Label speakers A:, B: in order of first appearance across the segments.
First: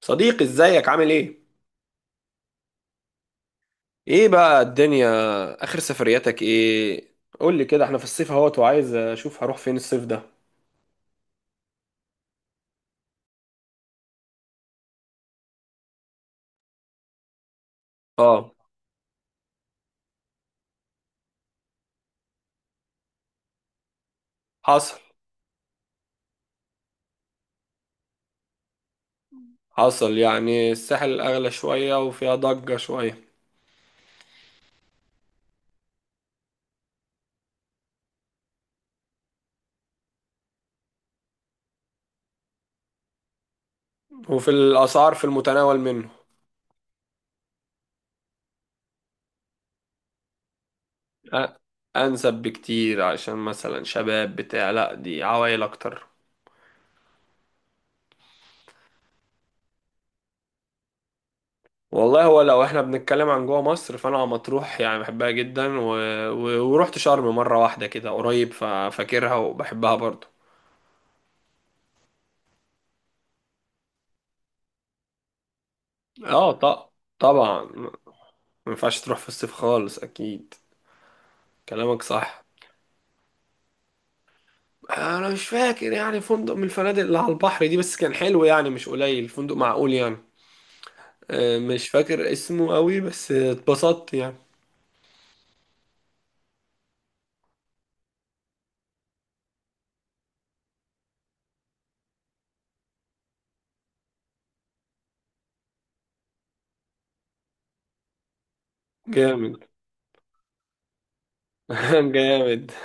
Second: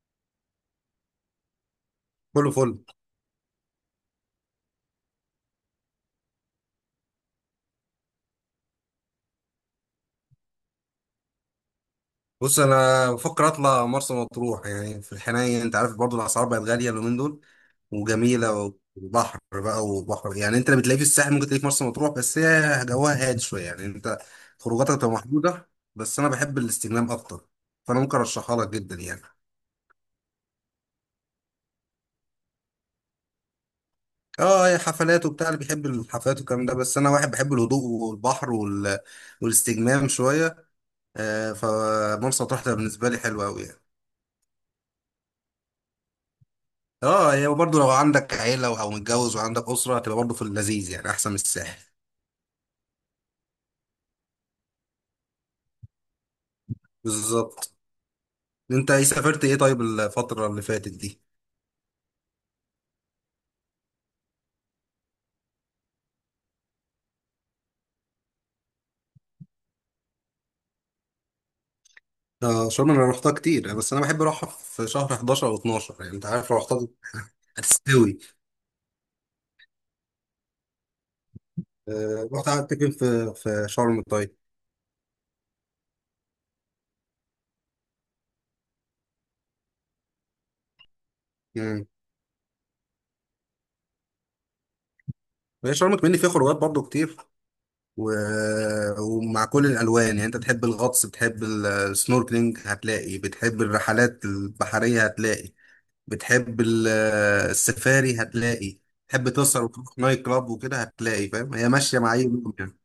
A: صديقي، ازيك؟ عامل ايه؟
B: كله فل.
A: ايه بقى الدنيا؟ اخر سفرياتك ايه؟ قول لي كده، احنا في الصيف اهوت وعايز اشوف هروح فين الصيف ده.
B: بص انا بفكر اطلع مرسى مطروح، يعني في الحنين، انت عارف. برضو الاسعار بقت غاليه اليومين دول،
A: اه،
B: وجميله وبحر بقى. وبحر يعني انت اللي بتلاقيه في الساحل ممكن تلاقيه في مرسى مطروح، بس هي جواها هادي شويه، يعني انت خروجاتك
A: حصل.
B: بتبقى محدوده. بس انا بحب الاستجمام اكتر، فانا ممكن ارشحها لك جدا يعني.
A: حصل يعني الساحل اغلى شوية وفيها ضجة شوية.
B: اه هي حفلات وبتاع، اللي بيحب الحفلات والكلام ده، بس انا واحد بحب الهدوء والبحر والاستجمام شويه. فمرسى مطروح ده بالنسبه لي حلوه قوي.
A: وفي الاسعار في المتناول منه.
B: اه هي برضه لو عندك عيلة او متجوز وعندك أسرة، هتبقى برضه في اللذيذ، يعني احسن من
A: أ-
B: الساحل.
A: انسب بكتير عشان مثلا شباب بتاع، لا دي عوائل اكتر.
B: بالظبط. انت ايه سافرت ايه طيب الفترة اللي فاتت دي؟
A: والله هو لو احنا بنتكلم عن جوه مصر، فانا مطروح يعني بحبها جدا ورحت شرم مرة واحدة كده قريب، ففاكرها وبحبها برضه.
B: آه شرم انا رحتها كتير، بس انا بحب اروحها في شهر 11 او 12، يعني انت عارف
A: اه،
B: لو رحتها
A: طبعا ما
B: هتستوي.
A: ينفعش تروح في الصيف خالص، اكيد. كلامك
B: آه
A: صح.
B: رحت قعدت فين في شرم طيب؟
A: انا مش فاكر يعني فندق من الفنادق اللي على البحر دي، بس كان حلو يعني، مش قليل، فندق معقول يعني.
B: امم.
A: مش فاكر اسمه قوي بس اتبسطت يعني.
B: هي شرم كمان فيها خروجات برضه كتير، و... ومع كل الالوان. يعني انت بتحب الغطس، بتحب السنوركلينج هتلاقي، بتحب الرحلات البحرية هتلاقي، بتحب السفاري هتلاقي، تحب
A: جامد.
B: تسهر وتروح نايت كلاب وكده هتلاقي، فاهم؟ هي ماشيه مع اي يوم
A: جامد.
B: يعني.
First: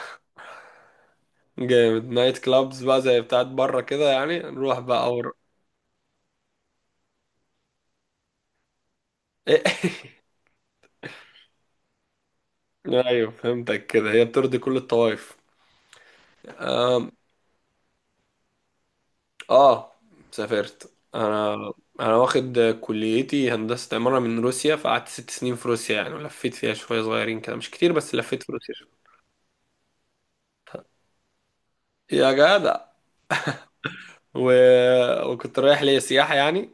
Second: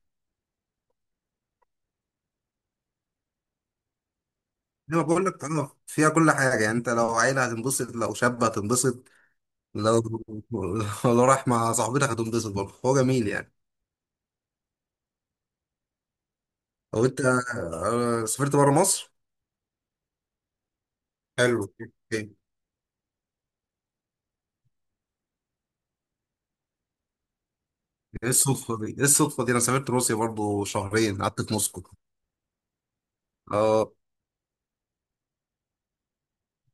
A: جامد، نايت كلابز بقى زي بتاعت بره كده، يعني نروح
B: انا
A: بقى
B: بقول لك اه فيها كل حاجه، يعني انت لو عيله هتنبسط، لو شاب هتنبسط، لو لو رايح مع صاحبتك هتنبسط برضه، هو جميل
A: ايوه،
B: يعني.
A: فهمتك كده، هي بترضي كل الطوائف.
B: لو انت سافرت بره مصر؟
A: اه، سافرت انا.
B: حلو اوكي.
A: انا
B: ايه
A: واخد كليتي هندسة عمارة من روسيا، فقعدت 6 سنين في روسيا يعني، ولفيت فيها شوية صغيرين كده مش كتير، بس لفيت في روسيا شوية.
B: الصدفه دي، انا سافرت روسيا برضه، شهرين قعدت في موسكو.
A: يا جدع،
B: اه
A: و... وكنت رايح ليا سياحة يعني.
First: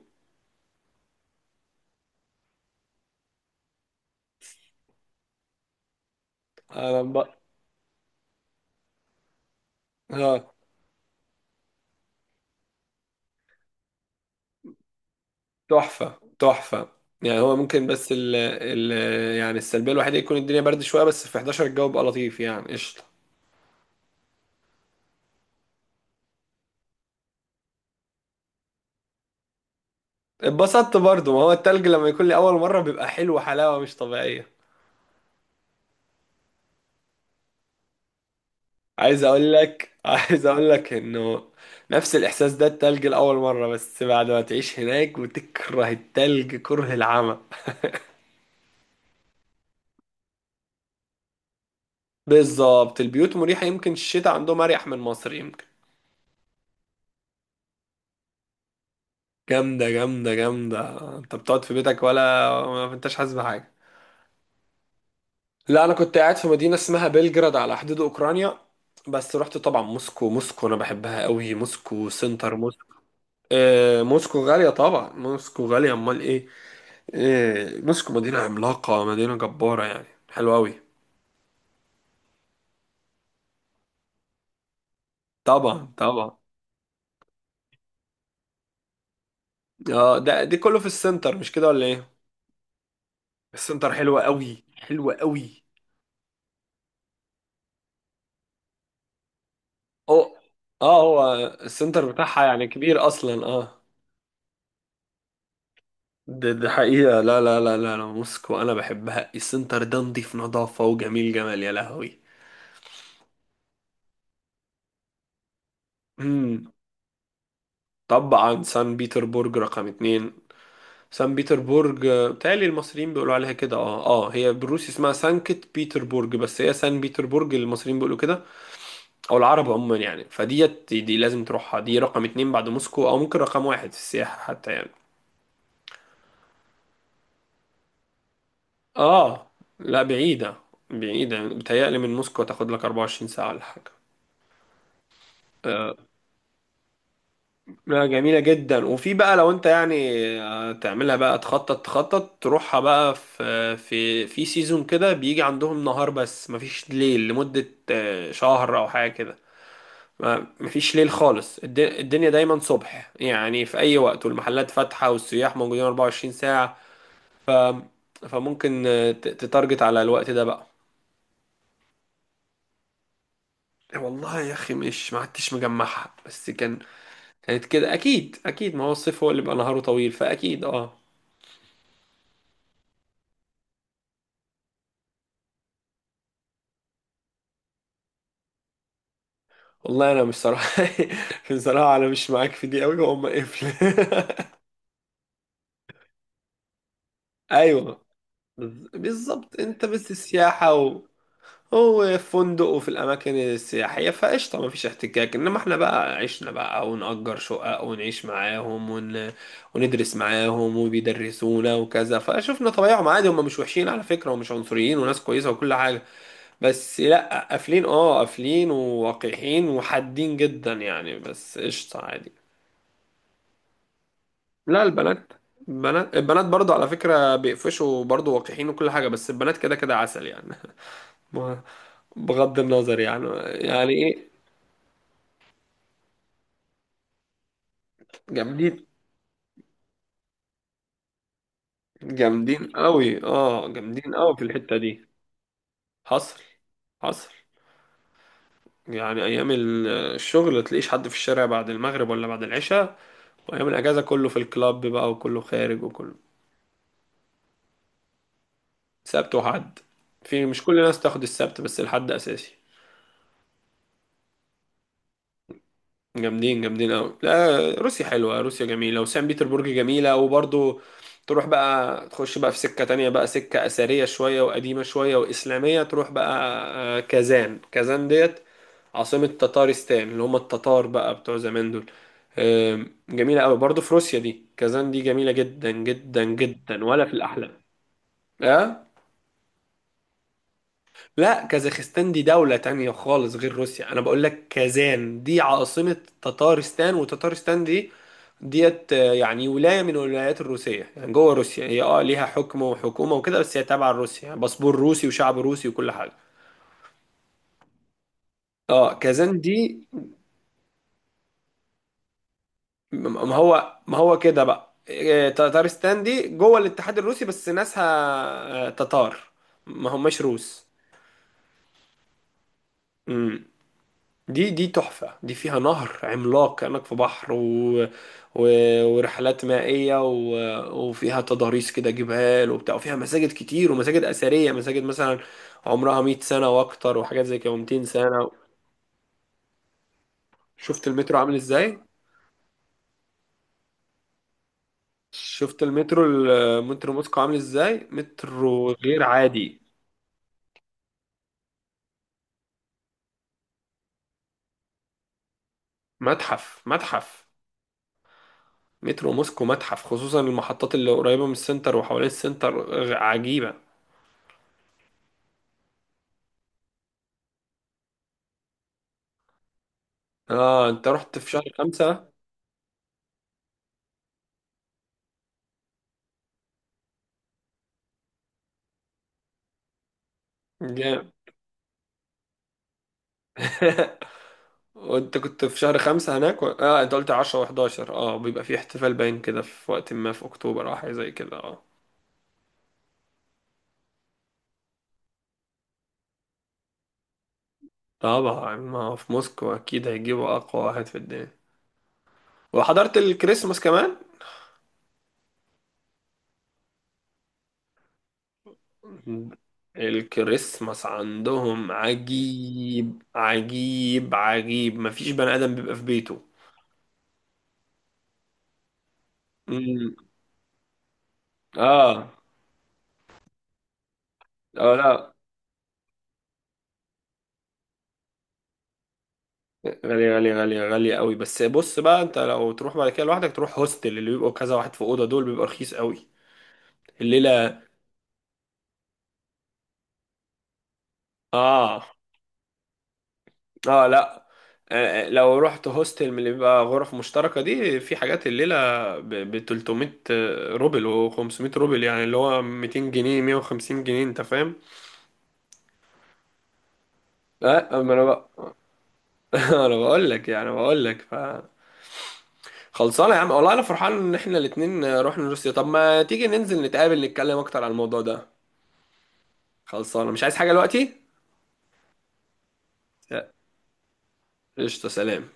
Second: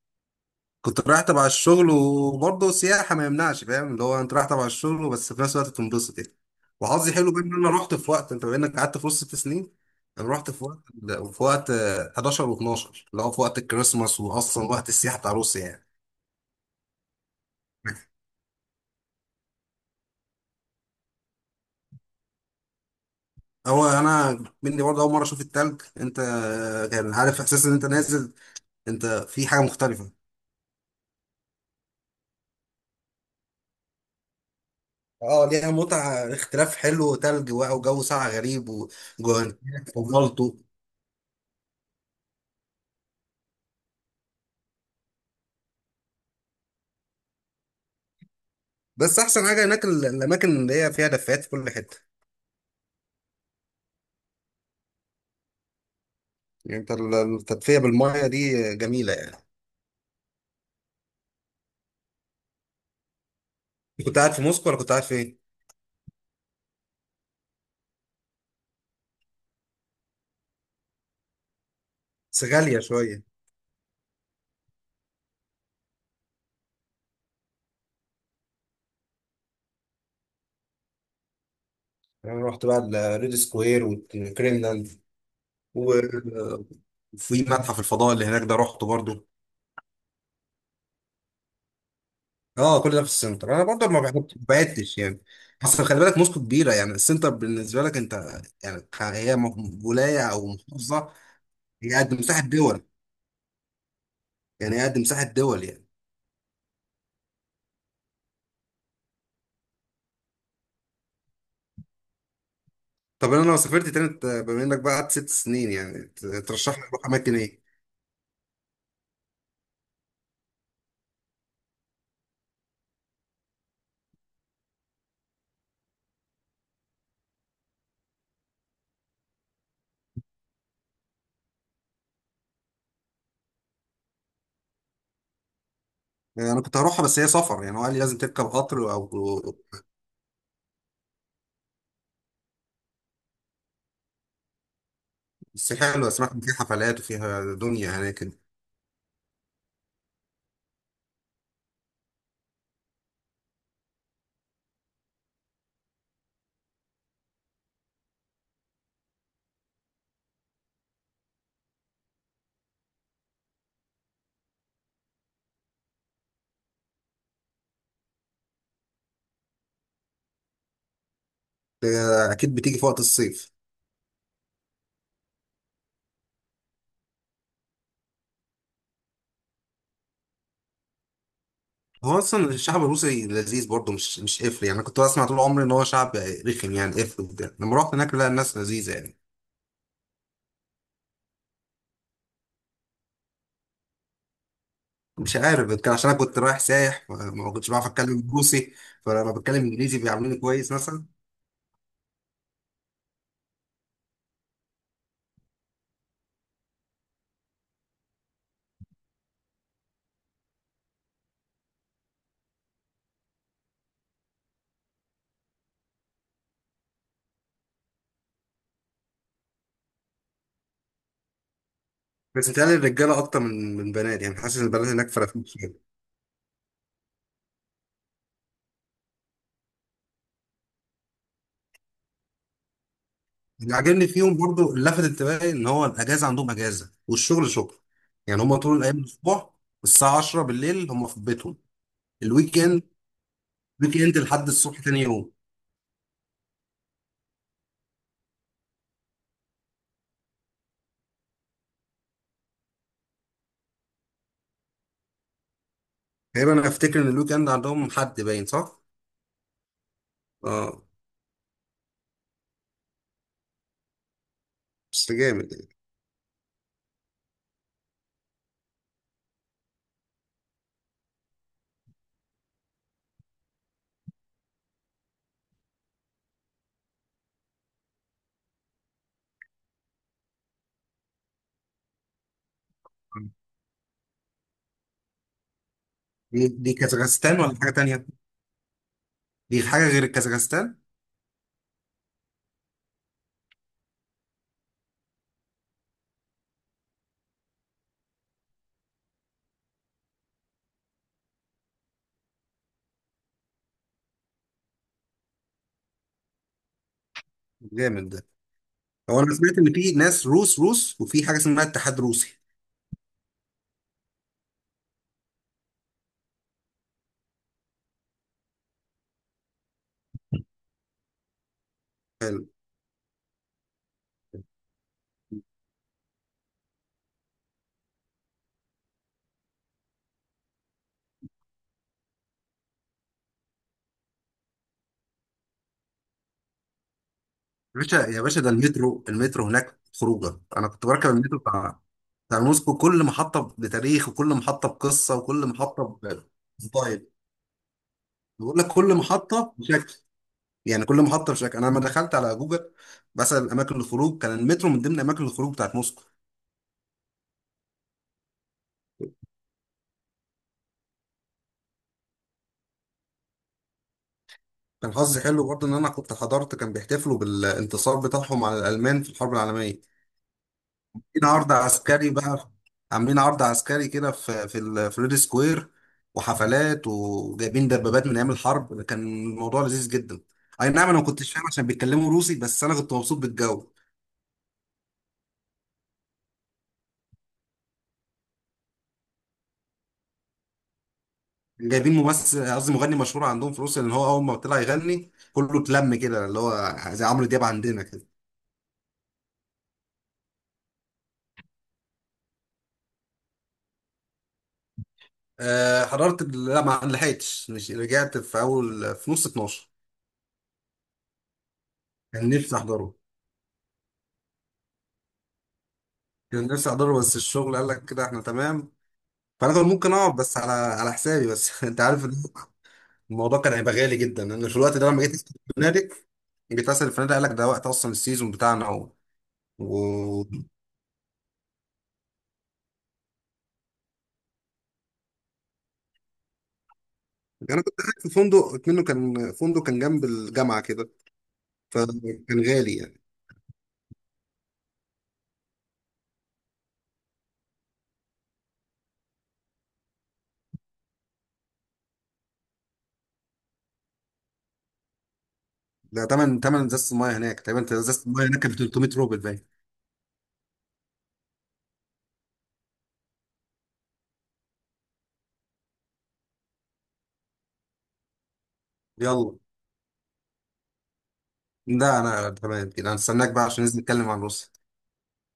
B: كنت رايح تبع الشغل وبرضه سياحة، ما يمنعش، فاهم؟ اللي هو انت رايح تبع الشغل بس في نفس الوقت تنبسط يعني.
A: انا
B: وحظي
A: ب...
B: حلو بقى ان انا رحت في وقت، انت بما انك قعدت في وسط ست سنين، انا رحت
A: اه،
B: في وقت، في وقت 11 و12، اللي هو في وقت الكريسماس، واصلا وقت السياحة بتاع روسيا يعني.
A: تحفة تحفة. يعني هو ممكن، بس يعني السلبية الوحيدة يكون الدنيا برد شوية، بس في 11 الجو بقى لطيف يعني، قشطة.
B: هو انا مني برضه اول مرة اشوف التلج، انت كان عارف احساس ان انت نازل، انت في حاجة مختلفة.
A: اتبسطت برضو، ما هو التلج لما يكون لي أول مرة بيبقى حلو حلاوة مش طبيعية.
B: اه ليها متعة، اختلاف حلو، تلج بقى وجو ساقع غريب وجو
A: عايز اقول لك عايز
B: فضلته.
A: اقول لك انه نفس الاحساس ده التلج لاول مره، بس بعد ما تعيش هناك وتكره التلج كره العمى.
B: بس احسن حاجه هناك الاماكن اللي هي فيها دفايات في كل حته.
A: بالظبط، البيوت مريحه، يمكن الشتاء عندهم اريح من مصر يمكن.
B: يعني انت التدفئه بالميه دي جميله يعني.
A: جامده، جامده، جامده. انت بتقعد في بيتك ولا ما انتش حاسس بحاجه؟
B: كنت قاعد في موسكو ولا كنت قاعد فين؟
A: لا، انا كنت قاعد في مدينه اسمها بلجراد على حدود اوكرانيا. بس رحت طبعا موسكو. موسكو انا بحبها قوي، موسكو
B: بس
A: سنتر
B: غاليه
A: موسكو.
B: شويه.
A: آه، موسكو غاليه طبعا، موسكو غاليه، امال ايه. إيه، مسكوا مدينة عملاقة، مدينة جبارة يعني، حلوة أوي.
B: يعني انا رحت بقى الريد سكوير والكريملين،
A: طبعا، طبعا.
B: وفي متحف الفضاء اللي هناك ده رحته برضو.
A: اه، دي كله في السنتر، مش كده ولا ايه؟
B: اه كل ده في السنتر، انا برضو
A: السنتر حلوة
B: ما
A: أوي،
B: بعدتش
A: حلوة
B: يعني.
A: أوي.
B: اصل خلي بالك موسكو كبيره، يعني السنتر بالنسبه لك انت يعني. هي ولايه
A: اه،
B: او
A: اه،
B: محافظه.
A: هو
B: هي
A: السنتر
B: قد مساحه
A: بتاعها يعني
B: دول
A: كبير أصلا، اه.
B: يعني، هي قد مساحه دول يعني.
A: ده حقيقة، لا لا لا لا لا، موسكو أنا بحبها، السنتر ده نضيف نظافة، وجميل جمال، يا لهوي.
B: طب انا لو سافرت تاني بما انك بقى قعدت ست سنين، يعني
A: امم
B: ترشح لي اروح اماكن ايه؟
A: طبعا سان بيتربورج رقم 2. سان بيتربورج، بتهيألي المصريين بيقولوا عليها كده. اه هي بالروسي اسمها سانكت بيتربورج، بس هي سان بيتربورج المصريين بيقولوا كده، او العرب عموما يعني. فديت دي لازم تروحها، دي رقم 2 بعد موسكو، او ممكن رقم واحد في السياحة حتى يعني.
B: يعني انا كنت هروحها، بس هي سفر يعني، هو قال لي لازم تركب قطر او.
A: اه، لا بعيدة. بعيدة يعني. بتهيألي من موسكو تاخد لك 24 ساعة ولا حاجة.
B: بس
A: آه،
B: حلوه، سمعت ان في حفلات وفيها دنيا
A: لا،
B: هناك.
A: جميلة جدا. وفي بقى لو انت يعني تعملها بقى، تخطط تخطط تروحها بقى في سيزون كده، بيجي عندهم نهار بس مفيش ليل لمدة شهر او حاجة كده. مفيش ليل خالص. الدنيا دايما صبح يعني في اي وقت، والمحلات فاتحة والسياح موجودين 24 ساعة. ف فممكن تتارجت على الوقت ده بقى.
B: آه، اكيد بتيجي في وقت الصيف.
A: إيه، والله يا اخي، مش ما عدتش مجمعها بس كان. كانت كده اكيد، اكيد. ما هو الصيف هو اللي بيبقى نهاره طويل، فاكيد، اه.
B: هو اصلا الشعب الروسي لذيذ برضه، مش قفل يعني. انا كنت بسمع طول عمري ان هو شعب رخم يعني، قفل وكده، لما رحت هناك لا الناس لذيذه يعني.
A: والله انا مش صراحه. بصراحه انا مش معاك في دي قوي، وهم قفل.
B: مش عارف، يمكن عشان انا كنت رايح سايح، ما كنتش بعرف
A: ايوه،
B: اتكلم روسي، فلما بتكلم
A: بالظبط. انت
B: انجليزي
A: بس
B: بيعاملوني كويس
A: السياحه
B: مثلا.
A: هو في فندق وفي الاماكن السياحيه، فقشطه ما فيش احتكاك. انما احنا بقى عشنا بقى، ونأجر شقق ونعيش معاهم وندرس معاهم وبيدرسونا وكذا، فشفنا طبيعهم عادي. هم مش وحشين على فكره، ومش عنصريين، وناس كويسه وكل حاجه. بس لا، قافلين. اه، قافلين ووقحين وحادين جدا يعني، بس قشطه عادي.
B: بس بتهيألي الرجاله اكتر من بنات، يعني حاسس ان
A: لا،
B: البنات هناك
A: البنات.
B: فرقت شويه.
A: البنات برضه، على فكرة، بيقفشوا برضه، وقحين وكل حاجة، بس البنات كده كده عسل يعني. ما- بغض النظر يعني.
B: اللي
A: يعني
B: عاجبني
A: ايه؟
B: فيهم برضو، اللي لفت انتباهي، ان هو الاجازه عندهم اجازه والشغل شغل. يعني هم طول
A: جامدين،
B: الايام الاسبوع الساعه 10 بالليل هم في بيتهم. الويك
A: جامدين
B: اند،
A: قوي. اه،
B: ويك
A: جامدين
B: اند
A: قوي في
B: لحد
A: الحتة
B: الصبح تاني
A: دي.
B: يوم.
A: حصل. حصل. يعني ايام الشغل تلاقيش حد في الشارع بعد المغرب ولا بعد العشاء. وايام الاجازة كله في الكلاب بقى، وكله خارج، وكله.
B: تقريبا انا افتكر ان الويك اند عندهم حد، باين صح؟
A: سبت وحد. في مش كل
B: اه
A: الناس تاخد السبت، بس الحد اساسي.
B: بس جامد يعني.
A: جامدين، جامدين قوي. لا، روسيا حلوة. روسيا جميلة وسان بيتربورج جميلة، وبرضو تروح بقى، تخش بقى في سكة تانية بقى، سكة أثرية شوية وقديمة شوية وإسلامية، تروح بقى كازان. كازان ديت عاصمة تتارستان اللي هم التتار بقى بتوع زمان دول. جميلة قوي برضو في روسيا دي. كازان دي جميلة جدا جدا
B: دي
A: جدا، ولا في
B: كازاخستان ولا
A: الأحلام.
B: حاجه تانيه؟
A: اه
B: دي حاجه غير الكازاخستان؟
A: لا، كازاخستان دي دولة تانية خالص غير روسيا. أنا بقول لك كازان دي عاصمة تتارستان، وتتارستان دي ديت يعني ولاية من الولايات الروسية يعني، جوه روسيا. هي اه ليها حكم وحكومة وكده، بس هي تابعة لروسيا يعني، باسبور روسي وشعب روسي وكل حاجة.
B: جامد ده.
A: اه،
B: هو انا
A: كازان
B: سمعت ان
A: دي.
B: في ناس روس، وفي حاجه اسمها اتحاد روسي.
A: م- ما هو، كده بقى، تتارستان دي جوه الاتحاد الروسي، بس ناسها تتار، ما هماش روس. دي تحفة. دي فيها نهر عملاق كأنك في بحر، و... ورحلات مائية، وفيها تضاريس كده جبال وبتاع، وفيها مساجد كتير ومساجد أثرية. مساجد مثلا عمرها 100 سنة وأكتر، وحاجات زي كده، و200
B: باشا يا
A: سنة.
B: باشا، ده المترو، المترو هناك خروجه، انا كنت
A: شفت
B: بركب
A: المترو عامل
B: المترو
A: إزاي؟
B: بتاع، بتاع موسكو، كل محطه بتاريخ، وكل محطه بقصه، وكل
A: شفت
B: محطه
A: المترو
B: بستايل.
A: موسكو عامل إزاي؟
B: بقول لك
A: مترو
B: كل
A: غير
B: محطه
A: عادي.
B: بشكل، يعني كل محطه بشكل. انا لما دخلت على جوجل بسال اماكن الخروج، كان المترو من ضمن اماكن الخروج بتاعت موسكو.
A: متحف، متحف. مترو موسكو متحف، خصوصا المحطات اللي قريبة من السنتر وحوالين السنتر. عجيبة.
B: كان حظي حلو برضه ان انا كنت حضرت، كان بيحتفلوا بالانتصار بتاعهم على الالمان في الحرب العالميه،
A: اه، انت رحت
B: عاملين
A: في شهر
B: عرض
A: خمسة
B: عسكري بقى، عاملين عرض عسكري كده في الفريد سكوير، وحفلات، وجايبين دبابات من ايام الحرب، كان الموضوع لذيذ جدا. اي نعم انا ما كنتش فاهم عشان بيتكلموا روسي، بس انا كنت مبسوط بالجو.
A: وانت كنت في شهر 5 هناك و... اه انت قلت 10 و11، اه، بيبقى في احتفال باين كده، في وقت ما في اكتوبر او حاجة زي كده، اه.
B: جايبين ممثل، قصدي مغني مشهور عندهم في روسيا، لان هو اول ما طلع يغني كله اتلم كده، اللي هو زي عمرو دياب عندنا كده.
A: طبعا، ما هو في موسكو اكيد هيجيبوا اقوى واحد في الدنيا. وحضرت الكريسماس كمان.
B: أه حضرت لا ما لحقتش، مش رجعت في اول في نص 12.
A: الكريسماس عندهم
B: كان نفسي احضره،
A: عجيب عجيب عجيب، مفيش بني ادم بيبقى في بيته.
B: كان نفسي احضره، بس الشغل قال لك كده احنا تمام. فانا كان ممكن
A: امم.
B: اقعد بس على حسابي بس انت عارف
A: اه،
B: إن الموضوع كان هيبقى غالي جدا، لان في
A: اه،
B: الوقت ده لما جيت
A: لا،
B: اسال الفنادق، قال لك ده وقت اصلا السيزون بتاعنا
A: غالية
B: و...
A: غالية غالية غالية قوي. بس بص بقى، انت لو تروح بعد كده لوحدك، تروح هوستل اللي بيبقوا كذا واحد في اوضه دول، بيبقى رخيص قوي الليلة.
B: انا كنت قاعد في فندق منه، كان فندق كان جنب الجامعه كده،
A: اه،
B: فكان غالي يعني.
A: اه، لا، لو رحت هوستل من اللي بيبقى غرف مشتركة دي، في حاجات الليلة ب 300 روبل و500 روبل يعني، اللي هو 200 جنيه 150 جنيه، انت فاهم؟
B: ده تمن ازازه الميه هناك تقريبا،
A: لا، ما انا
B: ازازه الميه
A: بقى.
B: هناك كانت 300 روبل باين.
A: انا بقول لك يعني، بقول لك. خلصانه يا عم، والله انا فرحان ان احنا الاتنين رحنا روسيا. طب ما تيجي ننزل نتقابل نتكلم اكتر عن الموضوع ده.
B: يلا،
A: خلصانه، مش عايز حاجه دلوقتي.
B: ده انا تمام كده، انا استناك
A: لا.
B: بقى عشان ننزل نتكلم عن روسيا.
A: قشطه، سلام.